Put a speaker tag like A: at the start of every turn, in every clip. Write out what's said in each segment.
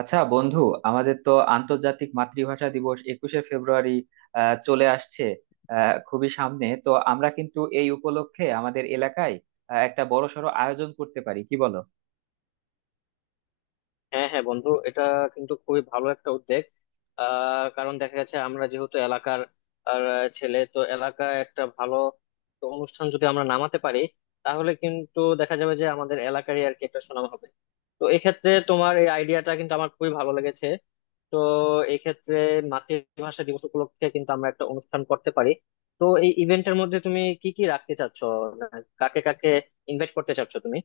A: আচ্ছা বন্ধু, আমাদের তো আন্তর্জাতিক মাতৃভাষা দিবস একুশে ফেব্রুয়ারি চলে আসছে, খুবই সামনে। তো আমরা কিন্তু এই উপলক্ষে আমাদের এলাকায় একটা বড়সড় আয়োজন করতে পারি, কি বলো?
B: হ্যাঁ হ্যাঁ বন্ধু, এটা কিন্তু খুবই ভালো একটা উদ্যোগ। কারণ দেখা যাচ্ছে আমরা যেহেতু এলাকার ছেলে, তো এলাকায় একটা ভালো তো অনুষ্ঠান যদি আমরা নামাতে পারি, তাহলে কিন্তু দেখা যাবে যে আমাদের এলাকারই আর কি একটা সুনাম হবে। তো এক্ষেত্রে তোমার এই আইডিয়াটা কিন্তু আমার খুবই ভালো লেগেছে। তো এক্ষেত্রে মাতৃভাষা দিবস উপলক্ষে কিন্তু আমরা একটা অনুষ্ঠান করতে পারি। তো এই ইভেন্টের মধ্যে তুমি কি কি রাখতে চাচ্ছ? মানে কাকে কাকে ইনভাইট করতে চাচ্ছ তুমি?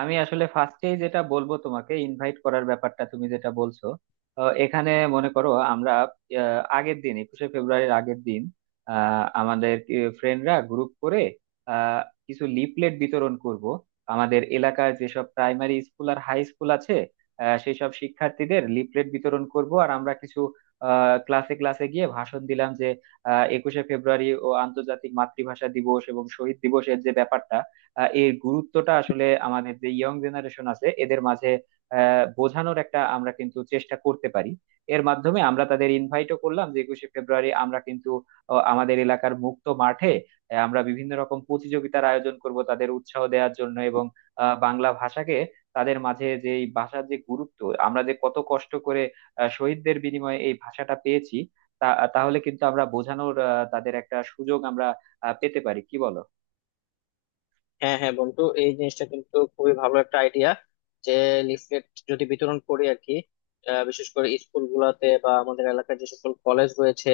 A: আমি আসলে ফার্স্টেই যেটা বলবো, তোমাকে ইনভাইট করার ব্যাপারটা তুমি যেটা বলছো, এখানে মনে করো আমরা আগের দিন, একুশে ফেব্রুয়ারির আগের দিন, আমাদের ফ্রেন্ডরা গ্রুপ করে আহ, কিছু লিফলেট বিতরণ করব। আমাদের এলাকার যেসব প্রাইমারি স্কুল আর হাই স্কুল আছে, সেই সব শিক্ষার্থীদের লিফলেট বিতরণ করব আর আমরা কিছু ক্লাসে ক্লাসে গিয়ে ভাষণ দিলাম যে একুশে ফেব্রুয়ারি ও আন্তর্জাতিক মাতৃভাষা দিবস এবং শহীদ দিবসের যে ব্যাপারটা, এর গুরুত্বটা আসলে আমাদের যে ইয়ং জেনারেশন আছে এদের মাঝে বোঝানোর একটা আমরা কিন্তু চেষ্টা করতে পারি। এর মাধ্যমে আমরা তাদের ইনভাইটও করলাম যে একুশে ফেব্রুয়ারি আমরা কিন্তু আমাদের এলাকার মুক্ত মাঠে আমরা বিভিন্ন রকম প্রতিযোগিতার আয়োজন করব তাদের উৎসাহ দেওয়ার জন্য, এবং বাংলা ভাষাকে তাদের মাঝে, যে এই ভাষার যে গুরুত্ব, আমরা যে কত কষ্ট করে শহীদদের বিনিময়ে এই ভাষাটা পেয়েছি তা, তাহলে কিন্তু আমরা বোঝানোর তাদের একটা সুযোগ আমরা পেতে পারি, কি বলো?
B: হ্যাঁ হ্যাঁ বন্ধু, এই জিনিসটা কিন্তু খুবই ভালো একটা আইডিয়া, যে লিফলেট যদি বিতরণ করি আর কি। বিশেষ করে স্কুল গুলাতে বা আমাদের এলাকার যে সকল কলেজ রয়েছে,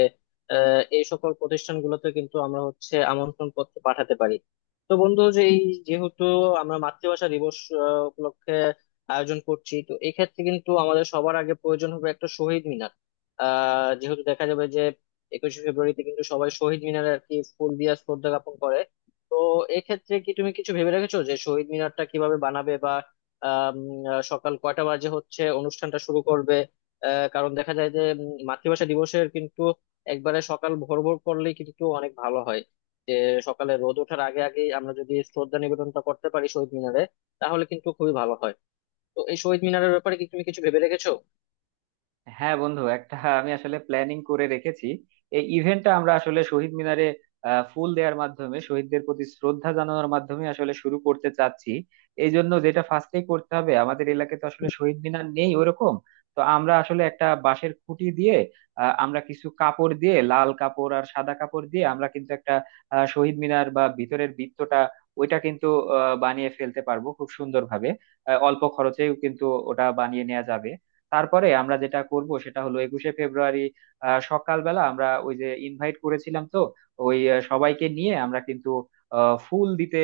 B: এই সকল প্রতিষ্ঠানগুলোতে কিন্তু আমরা হচ্ছে আমন্ত্রণ পত্র পাঠাতে পারি। তো বন্ধু, যে এই যেহেতু আমরা মাতৃভাষা দিবস উপলক্ষে আয়োজন করছি, তো এই ক্ষেত্রে কিন্তু আমাদের সবার আগে প্রয়োজন হবে একটা শহীদ মিনার। যেহেতু দেখা যাবে যে একুশে ফেব্রুয়ারিতে কিন্তু সবাই শহীদ মিনারে আর কি ফুল দিয়ে শ্রদ্ধা জ্ঞাপন করে। তো এক্ষেত্রে কি তুমি কিছু ভেবে রেখেছো যে শহীদ মিনারটা কিভাবে বানাবে বা আম, সকাল কয়টা বাজে হচ্ছে অনুষ্ঠানটা শুরু করবে? কারণ দেখা যায় যে মাতৃভাষা দিবসের কিন্তু একবারে সকাল ভোর ভোর করলেই কিন্তু অনেক ভালো হয়, যে সকালে রোদ ওঠার আগে আগেই আমরা যদি শ্রদ্ধা নিবেদনটা করতে পারি শহীদ মিনারে, তাহলে কিন্তু খুবই ভালো হয়। তো এই শহীদ মিনারের ব্যাপারে কি তুমি কিছু ভেবে রেখেছো?
A: হ্যাঁ বন্ধু, একটা আমি আসলে প্ল্যানিং করে রেখেছি। এই ইভেন্টটা আমরা আসলে শহীদ মিনারে ফুল দেওয়ার মাধ্যমে, শহীদদের প্রতি শ্রদ্ধা জানানোর মাধ্যমে আসলে শুরু করতে চাচ্ছি। এই জন্য যেটা ফার্স্টে করতে হবে, আমাদের এলাকায় তো আসলে শহীদ মিনার নেই ওরকম, তো আমরা আসলে একটা বাঁশের খুঁটি দিয়ে আমরা কিছু কাপড় দিয়ে, লাল কাপড় আর সাদা কাপড় দিয়ে আমরা কিন্তু একটা শহীদ মিনার বা ভিতরের বৃত্তটা ওইটা কিন্তু বানিয়ে ফেলতে পারবো খুব সুন্দরভাবে। অল্প খরচেও কিন্তু ওটা বানিয়ে নেওয়া যাবে। তারপরে আমরা যেটা করব সেটা হলো একুশে ফেব্রুয়ারি সকালবেলা আমরা ওই যে ইনভাইট করেছিলাম তো, ওই সবাইকে নিয়ে আমরা কিন্তু ফুল দিতে,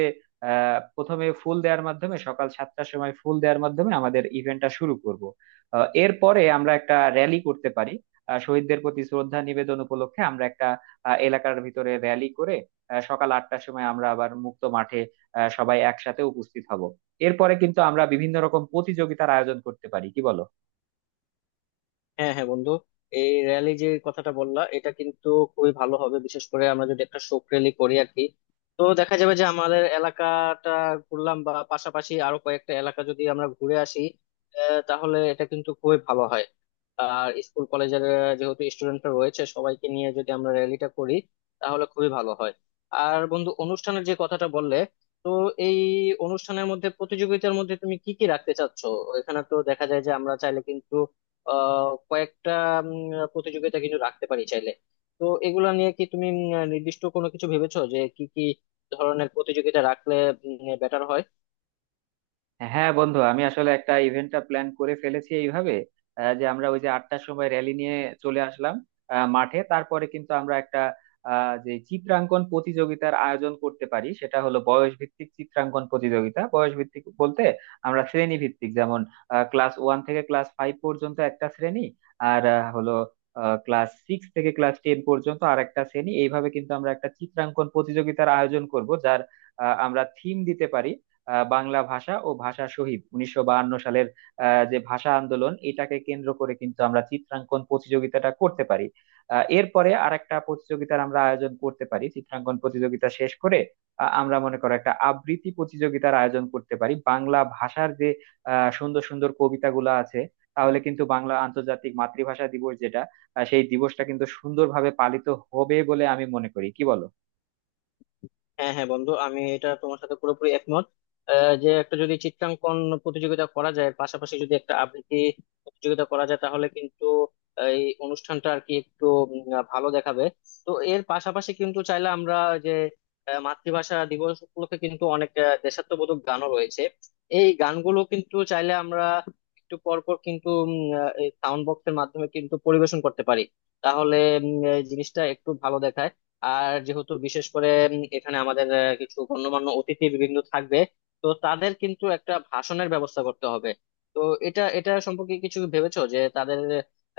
A: প্রথমে ফুল দেওয়ার মাধ্যমে, সকাল 7টার সময় ফুল দেওয়ার মাধ্যমে আমাদের ইভেন্টটা শুরু করব। এরপরে আমরা একটা র্যালি করতে পারি, শহীদদের প্রতি শ্রদ্ধা নিবেদন উপলক্ষে আমরা একটা এলাকার ভিতরে র্যালি করে সকাল 8টার সময় আমরা আবার মুক্ত মাঠে সবাই একসাথে উপস্থিত হব। এরপরে কিন্তু আমরা বিভিন্ন রকম প্রতিযোগিতার আয়োজন করতে পারি, কি বলো?
B: হ্যাঁ হ্যাঁ বন্ধু, এই র্যালি যে কথাটা বললা, এটা কিন্তু খুবই ভালো হবে, বিশেষ করে আমরা যদি একটা শোক র্যালি করি আর কি। তো দেখা যাবে যে আমাদের এলাকাটা ঘুরলাম বা পাশাপাশি আরো কয়েকটা এলাকা যদি আমরা ঘুরে আসি, তাহলে এটা কিন্তু খুবই ভালো হয়। আর স্কুল কলেজের যেহেতু স্টুডেন্টরা রয়েছে, সবাইকে নিয়ে যদি আমরা র্যালিটা করি, তাহলে খুবই ভালো হয়। আর বন্ধু, অনুষ্ঠানের যে কথাটা বললে, তো এই অনুষ্ঠানের মধ্যে, প্রতিযোগিতার মধ্যে তুমি কি কি রাখতে চাচ্ছ? এখানে তো দেখা যায় যে আমরা চাইলে কিন্তু কয়েকটা উম, প্রতিযোগিতা কিন্তু রাখতে পারি চাইলে। তো এগুলা নিয়ে কি তুমি নির্দিষ্ট কোনো কিছু ভেবেছো যে কি কি ধরনের প্রতিযোগিতা রাখলে বেটার হয়?
A: হ্যাঁ বন্ধু, আমি আসলে একটা ইভেন্টটা প্ল্যান করে ফেলেছি এইভাবে, যে আমরা ওই যে 8টার সময় র্যালি নিয়ে চলে আসলাম মাঠে, তারপরে কিন্তু আমরা একটা যে চিত্রাঙ্কন প্রতিযোগিতার আয়োজন করতে পারি সেটা হলো বয়স ভিত্তিক চিত্রাঙ্কন প্রতিযোগিতা। বয়স ভিত্তিক বলতে আমরা শ্রেণী ভিত্তিক, যেমন ক্লাস ওয়ান থেকে ক্লাস ফাইভ পর্যন্ত একটা শ্রেণী আর হলো ক্লাস সিক্স থেকে ক্লাস টেন পর্যন্ত আর একটা শ্রেণী। এইভাবে কিন্তু আমরা একটা চিত্রাঙ্কন প্রতিযোগিতার আয়োজন করব, যার আমরা থিম দিতে পারি বাংলা ভাষা ও ভাষা শহীদ, 1952 সালের যে ভাষা আন্দোলন, এটাকে কেন্দ্র করে কিন্তু আমরা চিত্রাঙ্কন প্রতিযোগিতাটা করতে পারি। এরপরে আরেকটা প্রতিযোগিতার আমরা আয়োজন করতে পারি চিত্রাঙ্কন প্রতিযোগিতা শেষ করে। আমরা মনে করো একটা আবৃত্তি প্রতিযোগিতার আয়োজন করতে পারি বাংলা ভাষার যে সুন্দর সুন্দর কবিতাগুলো আছে। তাহলে কিন্তু বাংলা আন্তর্জাতিক মাতৃভাষা দিবস যেটা, সেই দিবসটা কিন্তু সুন্দরভাবে পালিত হবে বলে আমি মনে করি, কি বলো?
B: হ্যাঁ হ্যাঁ বন্ধু, আমি এটা তোমার সাথে পুরোপুরি একমত। যে একটা যদি চিত্রাঙ্কন প্রতিযোগিতা করা যায়, পাশাপাশি যদি একটা আবৃত্তি প্রতিযোগিতা করা যায়, তাহলে কিন্তু এই অনুষ্ঠানটা আর কি একটু ভালো দেখাবে। তো এর পাশাপাশি কিন্তু চাইলে আমরা, যে মাতৃভাষা দিবস উপলক্ষে কিন্তু অনেক দেশাত্মবোধক গানও রয়েছে, এই গানগুলো কিন্তু চাইলে আমরা একটু পর পর কিন্তু এই সাউন্ড বক্সের মাধ্যমে কিন্তু পরিবেশন করতে পারি। তাহলে এই জিনিসটা একটু ভালো দেখায়। আর যেহেতু বিশেষ করে এখানে আমাদের কিছু গণ্যমান্য অতিথি বিভিন্ন থাকবে, তো তাদের কিন্তু একটা ভাষণের ব্যবস্থা করতে হবে। তো এটা এটা সম্পর্কে কিছু ভেবেছো যে তাদের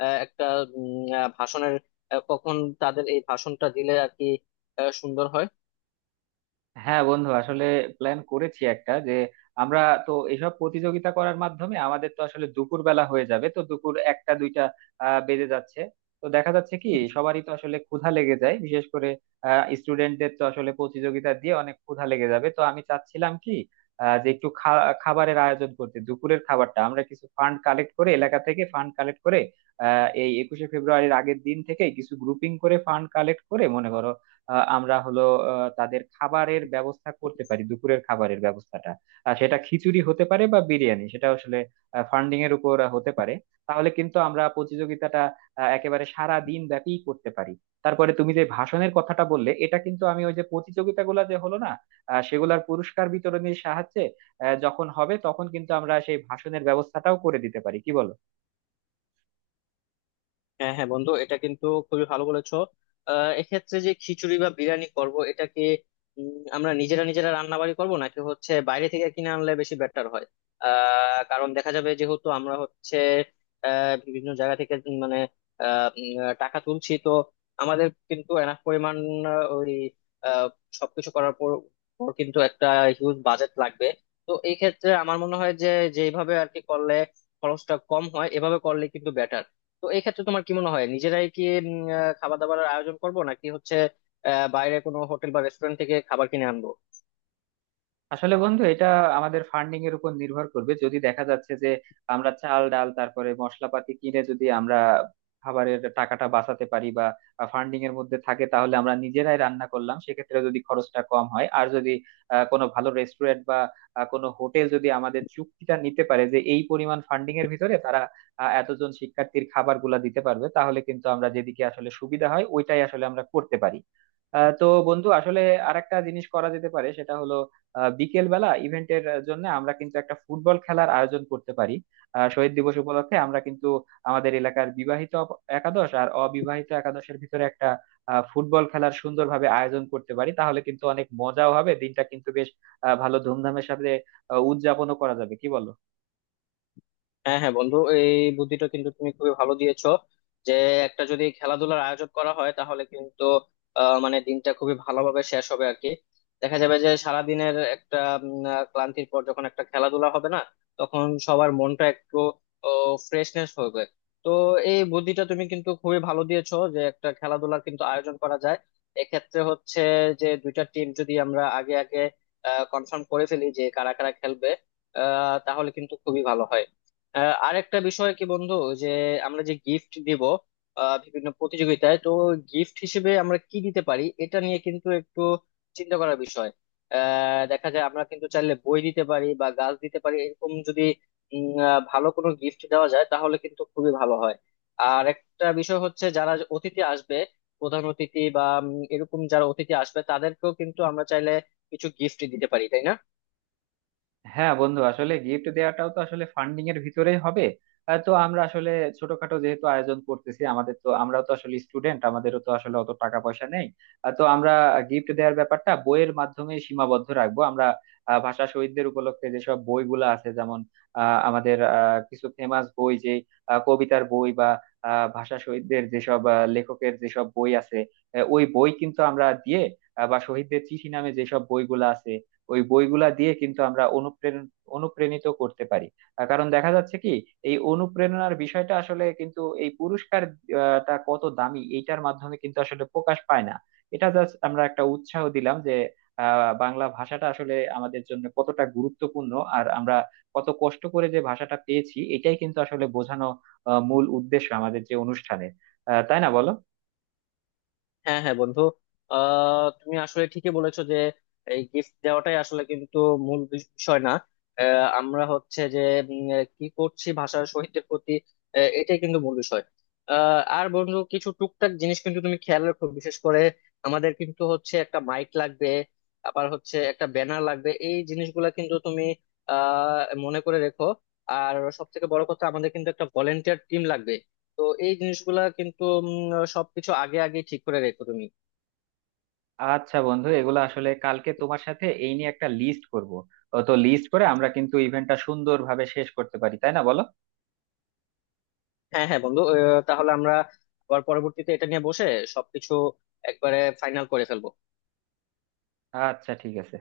B: একটা ভাষণের কখন তাদের এই ভাষণটা দিলে আর কি সুন্দর হয়?
A: হ্যাঁ বন্ধু, আসলে প্ল্যান করেছি একটা যে আমরা তো এইসব প্রতিযোগিতা করার মাধ্যমে আমাদের তো আসলে দুপুর বেলা হয়ে যাবে, তো দুপুর 1টা 2টা বেজে যাচ্ছে। তো দেখা যাচ্ছে কি সবারই তো আসলে ক্ষুধা লেগে যায়, বিশেষ করে স্টুডেন্টদের তো আসলে প্রতিযোগিতা দিয়ে অনেক ক্ষুধা লেগে যাবে। তো আমি চাচ্ছিলাম কি যে একটু খাবারের আয়োজন করতে, দুপুরের খাবারটা আমরা কিছু ফান্ড কালেক্ট করে, এলাকা থেকে ফান্ড কালেক্ট করে এই একুশে ফেব্রুয়ারির আগের দিন থেকে কিছু গ্রুপিং করে ফান্ড কালেক্ট করে, মনে করো আমরা হলো তাদের খাবারের ব্যবস্থা করতে পারি, দুপুরের খাবারের ব্যবস্থাটা। আর সেটা খিচুড়ি হতে পারে বা বিরিয়ানি, সেটা আসলে ফান্ডিং এর উপর হতে পারে। তাহলে কিন্তু আমরা প্রতিযোগিতাটা একেবারে সারা দিন ব্যাপী করতে পারি। তারপরে তুমি যে ভাষণের কথাটা বললে, এটা কিন্তু আমি ওই যে প্রতিযোগিতাগুলো যে হলো না, সেগুলার পুরস্কার বিতরণের সাহায্যে যখন হবে তখন কিন্তু আমরা সেই ভাষণের ব্যবস্থাটাও করে দিতে পারি, কি বলো?
B: হ্যাঁ হ্যাঁ বন্ধু, এটা কিন্তু খুবই ভালো বলেছো। এক্ষেত্রে যে খিচুড়ি বা বিরিয়ানি করব, এটা কি আমরা নিজেরা নিজেরা রান্না বাড়ি করবো নাকি হচ্ছে বাইরে থেকে কিনে আনলে বেশি বেটার হয়? কারণ দেখা যাবে যেহেতু আমরা হচ্ছে বিভিন্ন জায়গা থেকে মানে টাকা তুলছি, তো আমাদের কিন্তু এনাফ পরিমাণ আহ, ওই আহ সবকিছু করার পর পর কিন্তু একটা হিউজ বাজেট লাগবে। তো এই ক্ষেত্রে আমার মনে হয় যে যেভাবে আর কি করলে খরচটা কম হয়, এভাবে করলে কিন্তু বেটার। তো এই ক্ষেত্রে তোমার কি মনে হয়, নিজেরাই কি খাবার দাবার আয়োজন করব নাকি হচ্ছে বাইরে কোনো হোটেল বা রেস্টুরেন্ট থেকে খাবার কিনে আনবো?
A: আসলে বন্ধু এটা আমাদের ফান্ডিং এর উপর নির্ভর করবে। যদি দেখা যাচ্ছে যে আমরা চাল ডাল, তারপরে মশলাপাতি কিনে যদি আমরা খাবারের টাকাটা বাঁচাতে পারি বা ফান্ডিং এর মধ্যে থাকে, তাহলে আমরা নিজেরাই রান্না করলাম, সেক্ষেত্রে যদি খরচটা কম হয়। আর যদি কোনো ভালো রেস্টুরেন্ট বা কোনো হোটেল যদি আমাদের চুক্তিটা নিতে পারে যে এই পরিমাণ ফান্ডিং এর ভিতরে তারা এতজন শিক্ষার্থীর খাবারগুলা দিতে পারবে, তাহলে কিন্তু আমরা যেদিকে আসলে সুবিধা হয় ওইটাই আসলে আমরা করতে পারি। তো বন্ধু আসলে আরেকটা জিনিস করা যেতে পারে, সেটা হলো বিকেল বেলা ইভেন্টের জন্য আমরা কিন্তু একটা ফুটবল খেলার আয়োজন করতে পারি। শহীদ দিবস উপলক্ষে আমরা কিন্তু আমাদের এলাকার বিবাহিত একাদশ আর অবিবাহিত একাদশের ভিতরে একটা ফুটবল খেলার সুন্দরভাবে আয়োজন করতে পারি। তাহলে কিন্তু অনেক মজাও হবে, দিনটা কিন্তু বেশ ভালো ধুমধামের সাথে উদযাপনও করা যাবে, কি বলো?
B: হ্যাঁ হ্যাঁ বন্ধু, এই বুদ্ধিটা কিন্তু তুমি খুবই ভালো দিয়েছো, যে একটা যদি খেলাধুলার আয়োজন করা হয়, তাহলে কিন্তু মানে দিনটা খুবই ভালোভাবে শেষ হবে আর কি। দেখা যাবে যে সারাদিনের একটা ক্লান্তির পর যখন একটা খেলাধুলা হবে না, তখন সবার মনটা একটু ফ্রেশনেস হবে। তো এই বুদ্ধিটা তুমি কিন্তু খুবই ভালো দিয়েছো, যে একটা খেলাধুলা কিন্তু আয়োজন করা যায়। এক্ষেত্রে হচ্ছে যে দুইটা টিম যদি আমরা আগে আগে কনফার্ম করে ফেলি যে কারা কারা খেলবে, তাহলে কিন্তু খুবই ভালো হয়। আরেকটা বিষয় কি বন্ধু, যে আমরা যে গিফট দিব বিভিন্ন প্রতিযোগিতায়, তো গিফট হিসেবে আমরা কি দিতে পারি, এটা নিয়ে কিন্তু একটু চিন্তা করার বিষয়। দেখা যায় আমরা কিন্তু চাইলে বই দিতে পারি বা গাছ দিতে পারি, এরকম যদি ভালো কোনো গিফট দেওয়া যায়, তাহলে কিন্তু খুবই ভালো হয়। আর একটা বিষয় হচ্ছে, যারা যে অতিথি আসবে, প্রধান অতিথি বা এরকম যারা অতিথি আসবে, তাদেরকেও কিন্তু আমরা চাইলে কিছু গিফট দিতে পারি, তাই না?
A: হ্যাঁ বন্ধু, আসলে গিফট দেওয়াটাও তো আসলে ফান্ডিং এর ভিতরেই হবে। তো আমরা আসলে ছোটখাটো যেহেতু আয়োজন করতেছি আমাদের, তো আমরাও তো আসলে স্টুডেন্ট, আমাদেরও তো আসলে অত টাকা পয়সা নেই। তো আমরা গিফট দেওয়ার ব্যাপারটা বইয়ের মাধ্যমে সীমাবদ্ধ রাখবো আমরা। ভাষা শহীদদের উপলক্ষে যেসব বইগুলো আছে, যেমন কিছু ফেমাস বই, যে কবিতার বই বা ভাষা শহীদদের যেসব লেখকের যেসব বই আছে ওই বই কিন্তু আমরা দিয়ে, বা শহীদদের চিঠি নামে যেসব বইগুলো আছে ওই বইগুলা দিয়ে কিন্তু আমরা অনুপ্রাণিত করতে পারি। কারণ দেখা যাচ্ছে কি এই অনুপ্রেরণার বিষয়টা আসলে কিন্তু এই পুরস্কার টা কত দামি, এইটার মাধ্যমে কিন্তু আসলে প্রকাশ পায় না। এটা জাস্ট আমরা একটা উৎসাহ দিলাম যে বাংলা ভাষাটা আসলে আমাদের জন্য কতটা গুরুত্বপূর্ণ, আর আমরা কত কষ্ট করে যে ভাষাটা পেয়েছি, এটাই কিন্তু আসলে বোঝানো মূল উদ্দেশ্য আমাদের যে অনুষ্ঠানে, তাই না বলো?
B: হ্যাঁ হ্যাঁ বন্ধু, তুমি আসলে ঠিকই বলেছো যে এই গিফট দেওয়াটাই আসলে কিন্তু মূল বিষয় না। আমরা হচ্ছে যে কি করছি ভাষার শহীদদের প্রতি, এটাই কিন্তু মূল বিষয়। আর বন্ধু, কিছু টুকটাক জিনিস কিন্তু তুমি খেয়াল রাখো। বিশেষ করে আমাদের কিন্তু হচ্ছে একটা মাইক লাগবে, আবার হচ্ছে একটা ব্যানার লাগবে, এই জিনিসগুলা কিন্তু তুমি আহ মনে করে রেখো। আর সব থেকে বড় কথা, আমাদের কিন্তু একটা ভলেন্টিয়ার টিম লাগবে। তো এই জিনিসগুলা কিন্তু সবকিছু আগে আগে ঠিক করে রেখো তুমি।
A: আচ্ছা বন্ধু, এগুলো আসলে কালকে তোমার সাথে এই নিয়ে একটা লিস্ট করব। তো লিস্ট করে আমরা কিন্তু ইভেন্টটা সুন্দরভাবে শেষ করতে পারি, তাই না বলো?
B: হ্যাঁ হ্যাঁ বন্ধু, তাহলে আমরা আবার পরবর্তীতে এটা নিয়ে বসে সবকিছু একবারে ফাইনাল করে ফেলবো।
A: আচ্ছা ঠিক আছে।